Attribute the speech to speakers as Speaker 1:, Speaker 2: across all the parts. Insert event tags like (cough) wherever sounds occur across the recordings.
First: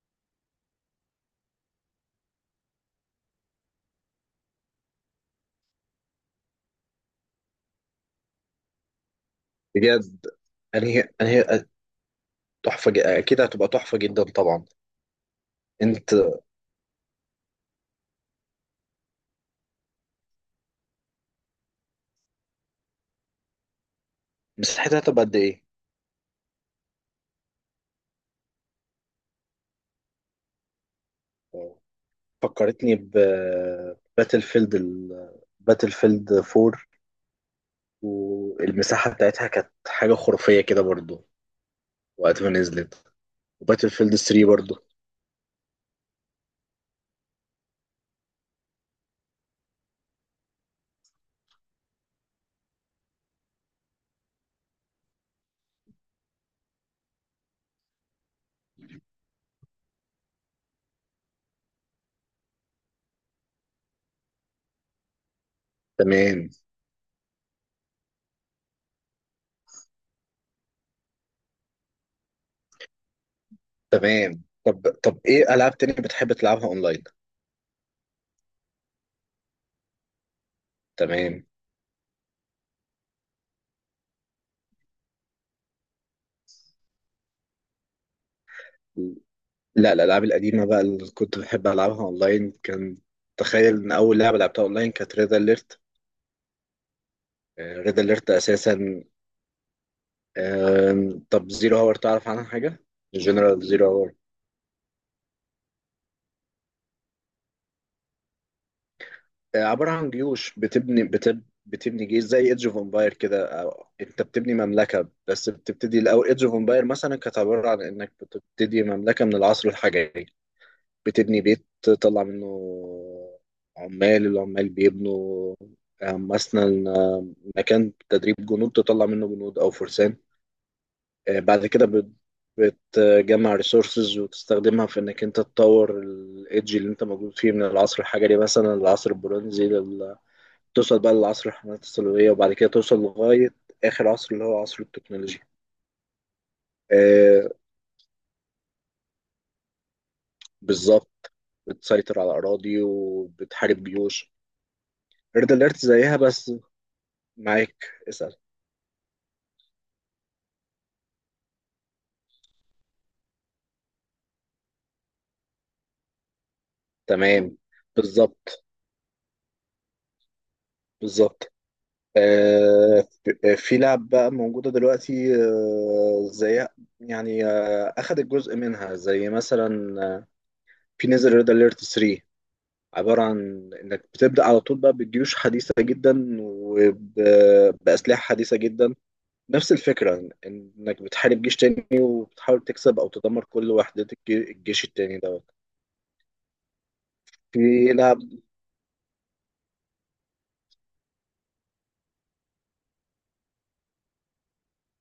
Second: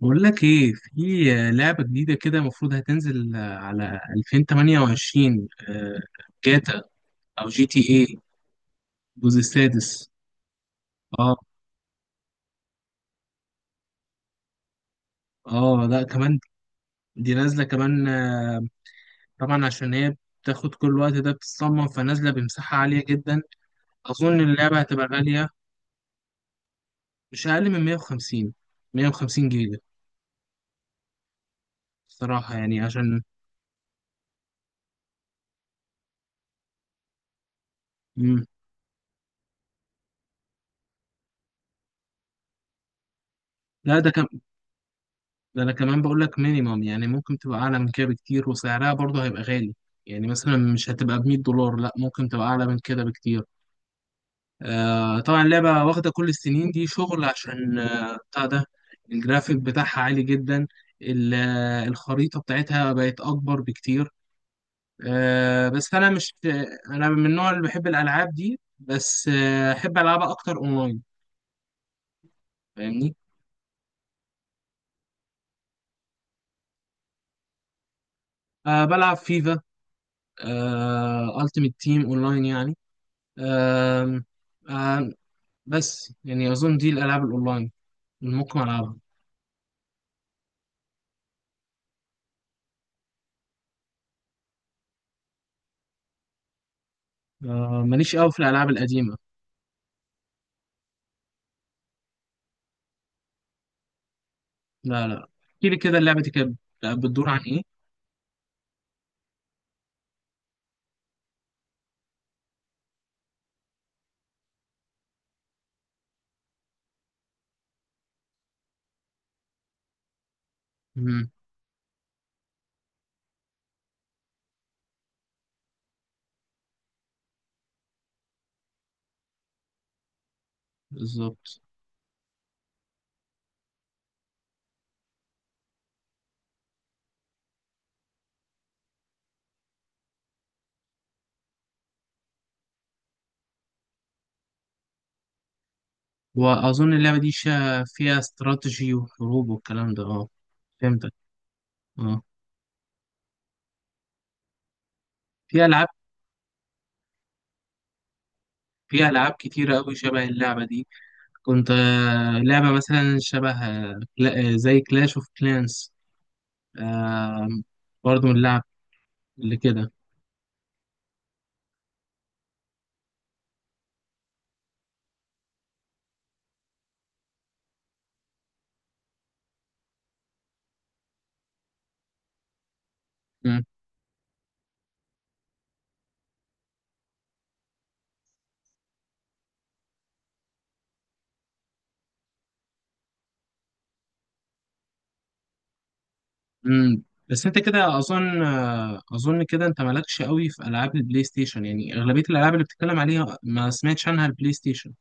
Speaker 1: بقول لك ايه، في لعبة جديدة كده المفروض هتنزل على 2028. جاتا او جي تي ايه، الجزء السادس.
Speaker 2: بجد. انهي
Speaker 1: اه،
Speaker 2: انهي اكيد هتبقى تحفه جدا طبعا.
Speaker 1: اه لا
Speaker 2: انت،
Speaker 1: كمان، دي نازلة كمان. طبعا عشان هي بتاخد كل الوقت ده بتتصمم، فنازلة بمساحة عالية جدا. اظن اللعبة
Speaker 2: مساحتها
Speaker 1: هتبقى
Speaker 2: هتبقى قد
Speaker 1: غالية،
Speaker 2: ايه؟
Speaker 1: مش اقل من 150، 150 جيجا صراحة. يعني
Speaker 2: فكرتني ب
Speaker 1: عشان
Speaker 2: باتل فيلد ال... باتل فيلد 4.
Speaker 1: مم.
Speaker 2: والمساحه بتاعتها كانت حاجه خرافيه كده برضو وقت ما نزلت، وباتل
Speaker 1: لا،
Speaker 2: فيلد 3 برضو.
Speaker 1: ده انا كمان بقول لك مينيمم، يعني ممكن تبقى اعلى من كده بكتير، وسعرها برضه هيبقى غالي. يعني مثلا مش هتبقى ب $100، لا، ممكن تبقى اعلى من كده بكتير. طبعا اللعبه واخده كل السنين دي شغل، عشان بتاع ده، الجرافيك بتاعها عالي جدا. الخريطه بتاعتها بقت اكبر بكتير. آه بس انا مش
Speaker 2: تمام.
Speaker 1: انا من النوع اللي بحب الالعاب دي، بس احب العبها اكتر اونلاين، فاهمني.
Speaker 2: طب ايه العاب تانية بتحب تلعبها اونلاين؟
Speaker 1: بلعب فيفا،
Speaker 2: تمام.
Speaker 1: التيمت تيم اونلاين يعني. آم، آم، بس يعني أظن دي الألعاب الأونلاين اللي ممكن ألعبها.
Speaker 2: لا، الالعاب القديمه بقى اللي كنت بحب العبها اونلاين كان، تخيل ان اول لعبه لعبتها اونلاين كانت ريد اليرت. ريد
Speaker 1: ماليش
Speaker 2: اليرت
Speaker 1: قوي في الألعاب
Speaker 2: اساسا.
Speaker 1: القديمة.
Speaker 2: طب زيرو هاور تعرف عنها حاجه؟ جنرال زيرو هاور.
Speaker 1: لا، لا، احكي لي كده اللعبة دي كانت بتدور عن إيه؟
Speaker 2: عباره عن جيوش بتبني جيش زي ايدج اوف امباير كده، أو انت بتبني مملكه. بس بتبتدي الاول ايدج اوف امباير مثلا كانت عباره عن انك بتبتدي مملكه من العصر الحجري.
Speaker 1: مم،
Speaker 2: بتبني بيت تطلع منه عمال، العمال بيبنوا. مثلا مكان تدريب جنود تطلع منه جنود او فرسان.
Speaker 1: بالظبط.
Speaker 2: بعد كده بتجمع ريسورسز وتستخدمها في انك انت تطور الايدج اللي انت موجود فيه من العصر الحجري مثلا للعصر البرونزي توصل بقى للعصر الحملات الصليبية، وبعد كده توصل لغاية آخر عصر اللي هو عصر التكنولوجيا.
Speaker 1: وأظن اللعبة دي
Speaker 2: آه،
Speaker 1: فيها استراتيجي وحروب والكلام ده، أه. فهمتك.
Speaker 2: بالظبط. بتسيطر
Speaker 1: أه،
Speaker 2: على أراضي وبتحارب جيوش. ريد
Speaker 1: في
Speaker 2: أليرت
Speaker 1: ألعاب
Speaker 2: زيها بس. معاك، اسأل.
Speaker 1: في ألعاب كتيرة أوي شبه اللعبة دي. كنت لعبة مثلا شبه، زي كلاش أوف كلانس،
Speaker 2: تمام.
Speaker 1: برضه من اللعب
Speaker 2: بالظبط.
Speaker 1: اللي كده.
Speaker 2: بالظبط. في لعب بقى موجودة دلوقتي زيها. يعني أخدت جزء منها زي مثلا آه، في نزل ريد أليرت 3. عبارة عن إنك بتبدأ على طول بقى بجيوش حديثة جدا وبأسلحة حديثة جدا. نفس الفكرة إنك بتحارب جيش تاني وبتحاول تكسب أو تدمر كل وحدات الجيش التاني دوت.
Speaker 1: امم. بس انت
Speaker 2: في
Speaker 1: كده
Speaker 2: لعب.
Speaker 1: اظن، كده انت مالكش قوي في العاب البلاي ستيشن، يعني اغلبيه الالعاب اللي بتتكلم عليها ما سمعتش عنها البلاي ستيشن.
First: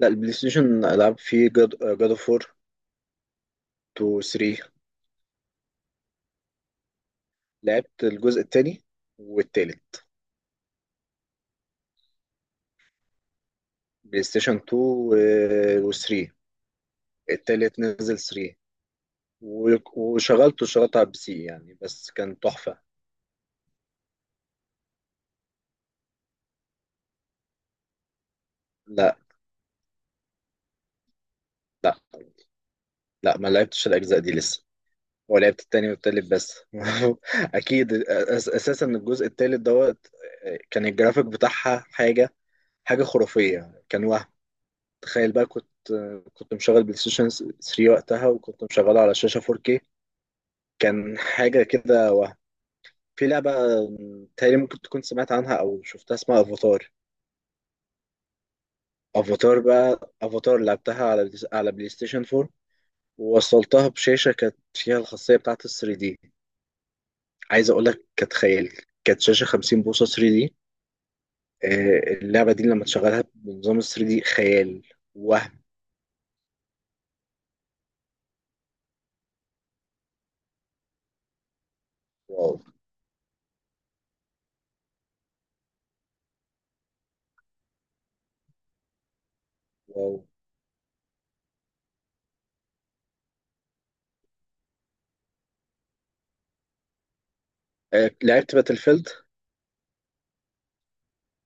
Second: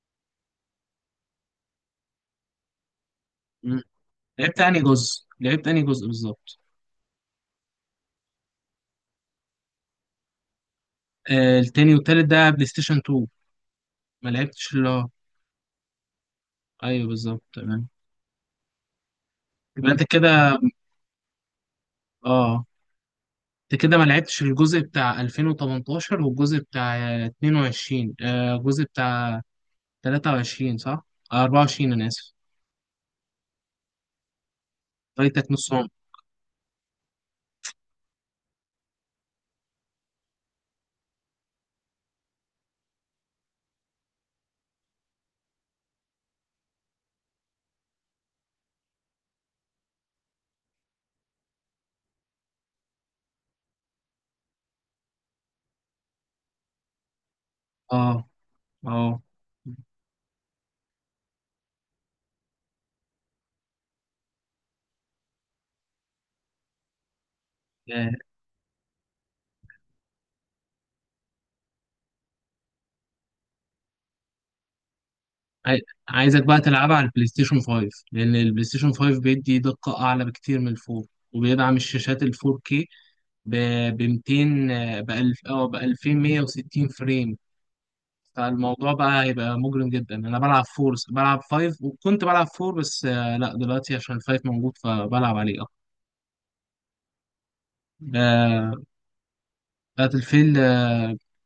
Speaker 2: لا، البلاي ستيشن ألعاب فيه. جاد أوف وور
Speaker 1: مم.
Speaker 2: 2،
Speaker 1: لعبت
Speaker 2: 3.
Speaker 1: انهي جزء، لعبت انهي جزء بالظبط؟
Speaker 2: لعبت الجزء التاني والتالت.
Speaker 1: التاني والتالت ده بلاي ستيشن 2؟
Speaker 2: بلاي
Speaker 1: ما
Speaker 2: ستيشن
Speaker 1: لعبتش
Speaker 2: 2
Speaker 1: اللي هو.
Speaker 2: و3.
Speaker 1: ايوه بالظبط،
Speaker 2: التالت
Speaker 1: تمام.
Speaker 2: نزل 3،
Speaker 1: يبقى انت كده،
Speaker 2: وشغلته على البي سي يعني، بس كان
Speaker 1: اه،
Speaker 2: تحفة.
Speaker 1: انت كده ما لعبتش الجزء بتاع 2018 والجزء بتاع 22، الجزء
Speaker 2: لا
Speaker 1: بتاع 23، صح؟
Speaker 2: لا،
Speaker 1: 24، انا اسف.
Speaker 2: لا، ما لعبتش الأجزاء دي لسه. هو
Speaker 1: فايتك
Speaker 2: لعبت
Speaker 1: نص عمر.
Speaker 2: التاني والتالت بس. (laughs) أكيد أس- أساسا الجزء التالت دوت، كان الجرافيك بتاعها حاجة، حاجة خرافية. كان وهم. تخيل بقى، كنت مشغل بلاي ستيشن 3 وقتها، وكنت مشغله على شاشة 4K. كان حاجة كده، وهم. في لعبة تقريبا ممكن تكون سمعت عنها أو شفتها، اسمها أفاتار.
Speaker 1: اه، اه.
Speaker 2: أفاتار بقى. أفاتار لعبتها على بلاي ستيشن 4، ووصلتها بشاشة كانت فيها الخاصية بتاعة ال 3 دي. عايز أقول لك، كانت خيال. كانت شاشة 50 بوصة 3 دي. اللعبة دي لما تشغلها بنظام ال 3 دي خيال. وهم.
Speaker 1: عاي- عايزك بقى تلعبها على البلاي ستيشن 5، لان البلاي ستيشن 5 بيدي دقة اعلى بكتير من الفور، وبيدعم الشاشات ال
Speaker 2: واو.
Speaker 1: 4K، ب، 200، ب 1000 او ب 2160 فريم. فالموضوع بقى هيبقى مجرم جدا.
Speaker 2: واو.
Speaker 1: انا بلعب فور، بلعب 5، وكنت بلعب فور بس. لا دلوقتي عشان الفايف موجود فبلعب عليه اكتر.
Speaker 2: لعبت
Speaker 1: آه،
Speaker 2: باتل فيلد.
Speaker 1: باتل فيلد،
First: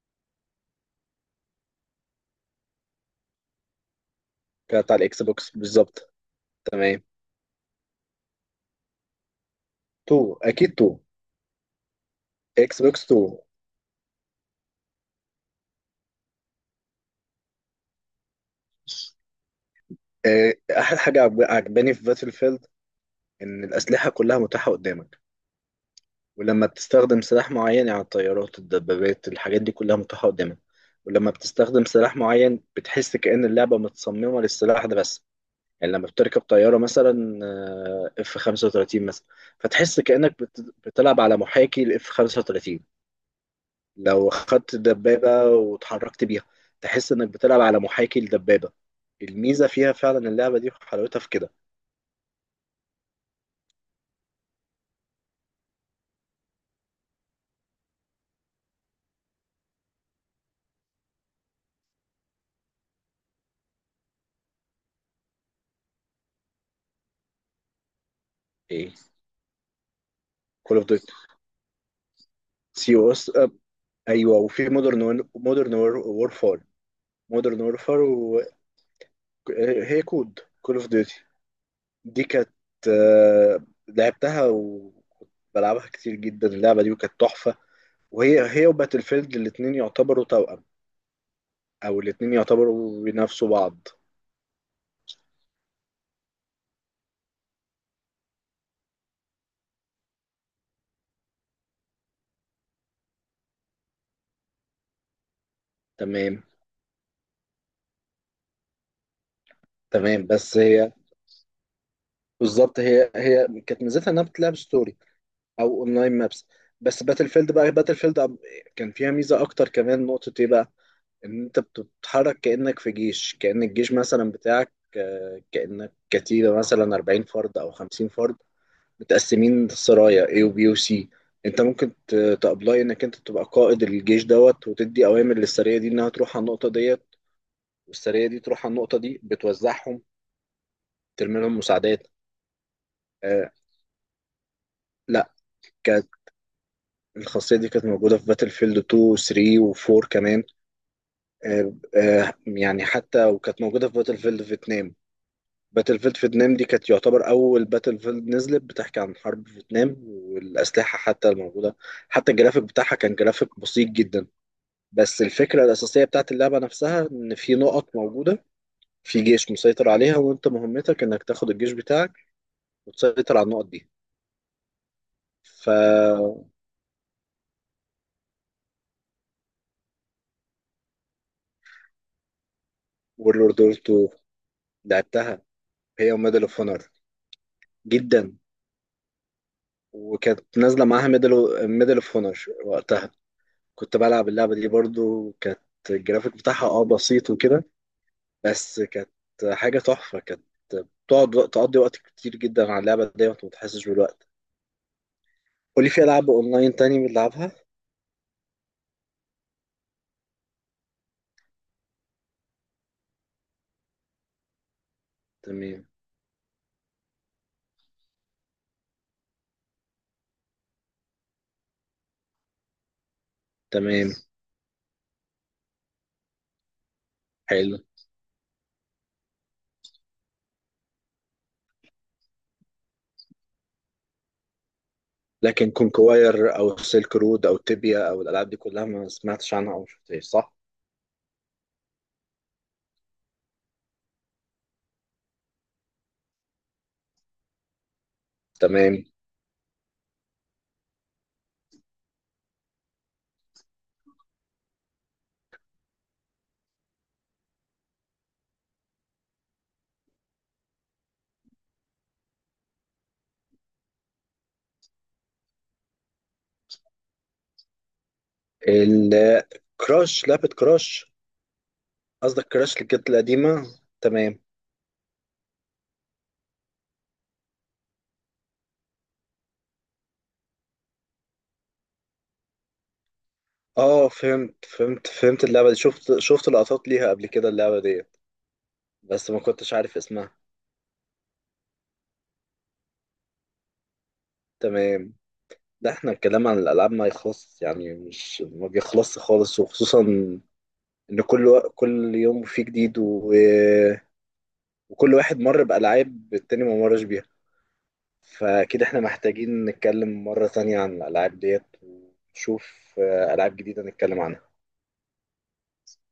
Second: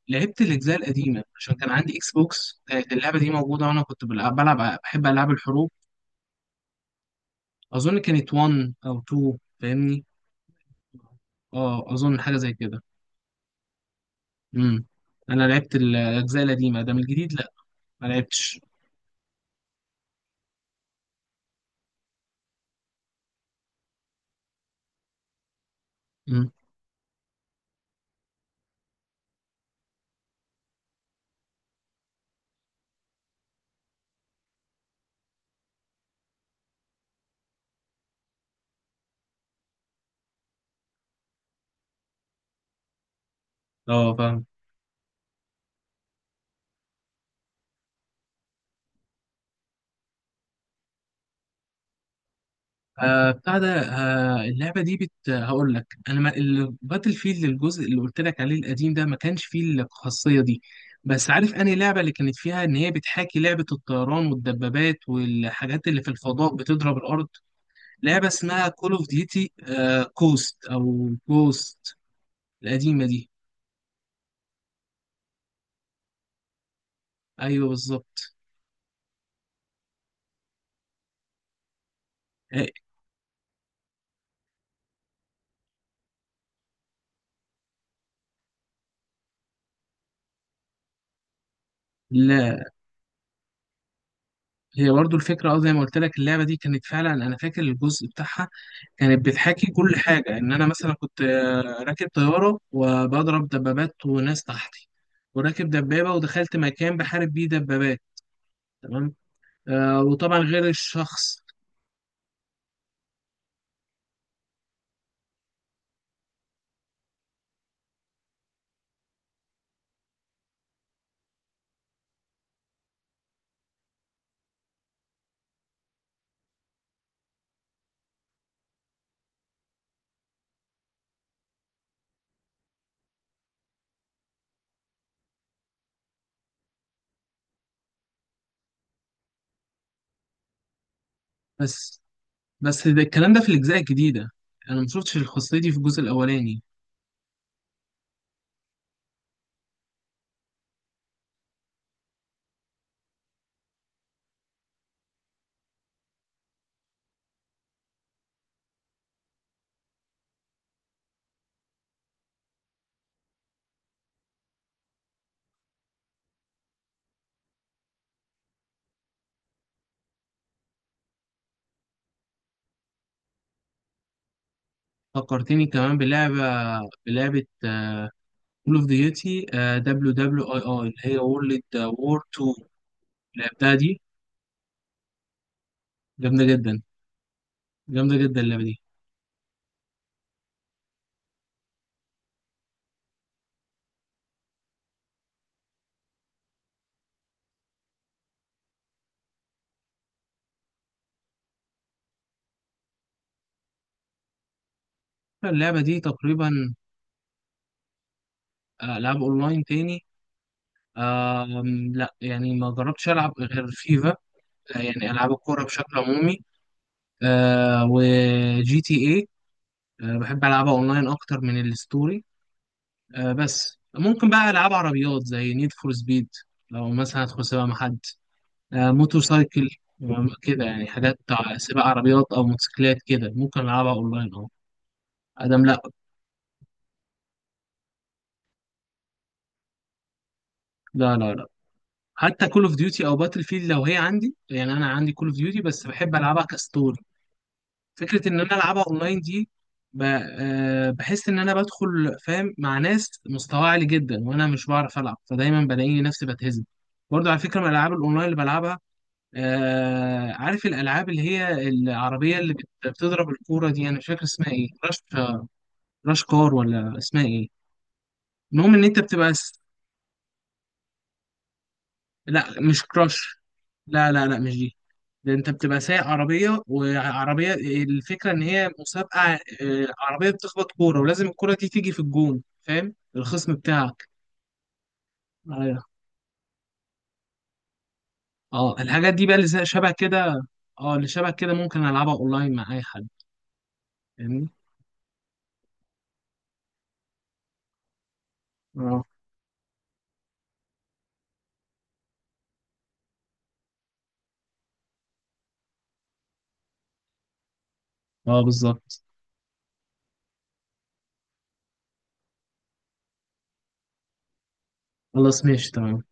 Speaker 1: لعبت الاجزاء القديمه عشان كان عندي اكس بوكس، كانت اللعبه دي موجوده، وانا كنت بلعب،
Speaker 2: كانت على
Speaker 1: بحب
Speaker 2: الإكس
Speaker 1: العاب
Speaker 2: بوكس
Speaker 1: الحروب.
Speaker 2: بالظبط. تمام.
Speaker 1: اظن كانت 1 او 2، فاهمني.
Speaker 2: 2، أكيد 2.
Speaker 1: اه اظن حاجه زي كده.
Speaker 2: إكس بوكس 2.
Speaker 1: امم. انا لعبت الاجزاء القديمه، ده من الجديد لا، ما لعبتش.
Speaker 2: آه، أحلى حاجة عجباني في باتل فيلد إن الأسلحة كلها متاحة قدامك.
Speaker 1: امم.
Speaker 2: ولما بتستخدم سلاح معين، يعني الطيارات، الدبابات، الحاجات دي كلها متاحة قدامك. ولما بتستخدم سلاح معين بتحس كأن اللعبة متصممة للسلاح ده بس. يعني لما بتركب طيارة مثلا، اف 35 مثلا، فتحس كأنك بتلعب على محاكي الاف 35.
Speaker 1: اه
Speaker 2: لو
Speaker 1: فاهم.
Speaker 2: خدت دبابة وتحركت بيها، تحس انك بتلعب على محاكي الدبابة. الميزة فيها فعلا اللعبة دي، وحلاوتها في كده.
Speaker 1: بتاع ده، اللعبه دي هقول لك انا، ما الباتل فيلد الجزء اللي قلت لك عليه القديم ده ما كانش فيه الخاصيه دي. بس عارف انهي لعبه اللي كانت فيها ان هي بتحاكي لعبه الطيران والدبابات والحاجات اللي في الفضاء بتضرب الارض، لعبه اسمها كول
Speaker 2: ايه؟
Speaker 1: اوف ديوتي. كوست
Speaker 2: كول اوف
Speaker 1: او
Speaker 2: ديوتي.
Speaker 1: كوست،
Speaker 2: سي
Speaker 1: القديمه
Speaker 2: او
Speaker 1: دي.
Speaker 2: اس. ايوه، وفي مودرن وورفار. مودرن
Speaker 1: ايوه
Speaker 2: وورفار.
Speaker 1: بالظبط.
Speaker 2: وهي كود، كول اوف ديوتي. دي كانت، لعبتها وكنت بلعبها كتير جدا اللعبه دي، وكانت تحفه. وهي وباتل فيلد الاتنين يعتبروا توأم، او الاتنين يعتبروا بينافسوا بعض.
Speaker 1: هي برضو الفكرة، اه زي ما قلت لك، اللعبة دي كانت فعلا. أنا فاكر الجزء بتاعها كانت بتحاكي كل حاجة، إن أنا مثلا كنت راكب طيارة وبضرب دبابات وناس تحتي، وراكب دبابة
Speaker 2: تمام.
Speaker 1: ودخلت مكان بحارب بيه دبابات. تمام.
Speaker 2: تمام.
Speaker 1: وطبعا
Speaker 2: بس
Speaker 1: غير
Speaker 2: هي
Speaker 1: الشخص.
Speaker 2: بالظبط، هي كانت ميزتها انها بتلعب ستوري او اونلاين مابس. بس باتل فيلد بقى، باتل فيلد كان فيها ميزه اكتر كمان. نقطه ايه بقى؟ ان انت بتتحرك كأنك في جيش، كأن الجيش مثلا بتاعك كأنك كتيبة مثلا 40 فرد او 50 فرد متقسمين سرايا A و B و C. انت ممكن تابلاي انك انت تبقى قائد الجيش دوت، وتدي اوامر للسرية دي انها تروح على النقطة ديت، والسرية دي تروح على النقطة دي بتوزعهم، ترمي لهم
Speaker 1: بس
Speaker 2: مساعدات.
Speaker 1: بس ده الكلام ده في
Speaker 2: آه.
Speaker 1: الأجزاء الجديدة، أنا مشوفتش
Speaker 2: لا،
Speaker 1: الخاصية دي في الجزء
Speaker 2: كانت،
Speaker 1: الأولاني.
Speaker 2: الخاصية دي كانت موجودة في باتل فيلد 2 و 3 و 4 كمان. يعني حتى، وكانت موجودة في باتل فيلد فيتنام. باتل فيلد فيتنام دي كانت يعتبر أول باتل فيلد نزلت بتحكي عن حرب فيتنام، والأسلحة حتى الموجودة، حتى الجرافيك بتاعها كان جرافيك بسيط جدا. بس الفكرة الأساسية بتاعت اللعبة نفسها إن في نقط موجودة، في جيش مسيطر عليها، وأنت مهمتك إنك تاخد الجيش بتاعك وتسيطر على النقط دي.
Speaker 1: فكرتني
Speaker 2: ف،
Speaker 1: كمان بلعبة، بلعبة كول اوف ديوتي دبليو دبليو اي اي، اللي هي وورلد وور 2،
Speaker 2: وورلد
Speaker 1: لعبتها
Speaker 2: وور 2.
Speaker 1: دي.
Speaker 2: لعبتها، هي وميدل
Speaker 1: جامدة
Speaker 2: اوف اونر.
Speaker 1: جدا، جامدة
Speaker 2: جدا.
Speaker 1: جدا اللعبة دي.
Speaker 2: وكانت نازلة معاها ميدل اوف اونر وقتها. كنت بلعب اللعبة دي برضو، كانت الجرافيك بتاعها اه بسيط وكده، بس كانت حاجة تحفة. كانت تقضي وقت كتير جدا على اللعبة دي وانت متحسش بالوقت.
Speaker 1: اللعبة
Speaker 2: قولي،
Speaker 1: دي
Speaker 2: في ألعاب
Speaker 1: تقريبا.
Speaker 2: أونلاين تاني بنلعبها؟
Speaker 1: ألعاب أونلاين تاني؟ لا يعني ما جربتش ألعب غير فيفا، يعني ألعاب الكورة
Speaker 2: تمام.
Speaker 1: بشكل عمومي، وجي تي إيه، بحب ألعبها أونلاين أكتر من الستوري. بس
Speaker 2: تمام.
Speaker 1: ممكن بقى ألعاب عربيات زي نيد فور سبيد، لو مثلا أدخل سباق مع
Speaker 2: حلو.
Speaker 1: حد. موتور سايكل، كده يعني حاجات سباق عربيات أو موتوسيكلات كده، ممكن ألعبها أونلاين، أه. أدم
Speaker 2: لكن
Speaker 1: لا.
Speaker 2: كونكواير أو سيلك رود أو تيبيا أو الألعاب دي كلها ما سمعتش عنها أو شفتهاش صح؟
Speaker 1: لا، لا، لا. حتى كول اوف ديوتي او باتل فيلد لو هي عندي، يعني انا عندي كول اوف ديوتي بس بحب العبها كستوري. فكره ان انا العبها
Speaker 2: تمام.
Speaker 1: اونلاين دي، ب- بحس ان انا بدخل فاهم مع ناس مستواها عالي جدا، وانا مش بعرف العب، فدايما بلاقيني نفسي بتهزم. برضو على فكره، من الالعاب الاونلاين اللي بلعبها، عارف الالعاب اللي هي العربيه اللي بتضرب الكوره دي، انا مش فاكر اسمها ايه، راش؟ راش كار؟ ولا اسمها ايه؟ المهم ان انت بتبقى
Speaker 2: الكراش، لعبة كراش. قصدك
Speaker 1: لا
Speaker 2: كراش
Speaker 1: مش
Speaker 2: اللي كانت
Speaker 1: كراش،
Speaker 2: القديمة.
Speaker 1: لا، لا، لا
Speaker 2: تمام.
Speaker 1: مش دي. ده انت بتبقى سايق عربيه، وعربيه الفكره ان هي مسابقه، عربيه بتخبط كوره ولازم الكوره دي تيجي في الجون، فاهم، الخصم بتاعك.
Speaker 2: اه، فهمت فهمت فهمت. اللعبة دي
Speaker 1: ايوه.
Speaker 2: شفت لقطات ليها قبل كده. اللعبة دي
Speaker 1: اه، الحاجات دي
Speaker 2: بس
Speaker 1: بقى
Speaker 2: ما
Speaker 1: اللي
Speaker 2: كنتش
Speaker 1: شبه
Speaker 2: عارف اسمها.
Speaker 1: كده. اه اللي شبه كده ممكن العبها اونلاين مع اي حد، فاهمني.
Speaker 2: تمام. ده احنا الكلام عن الألعاب ما يخلص يعني، مش ما
Speaker 1: اه،
Speaker 2: بيخلصش خالص. وخصوصا إن كل كل يوم فيه جديد وكل واحد مر بألعاب التاني ما مرش بيها،
Speaker 1: اه
Speaker 2: فأكيد احنا
Speaker 1: بالظبط.
Speaker 2: محتاجين نتكلم مرة تانية عن الألعاب ديت ونشوف ألعاب جديدة نتكلم عنها.
Speaker 1: خلاص، ماشي، تمام.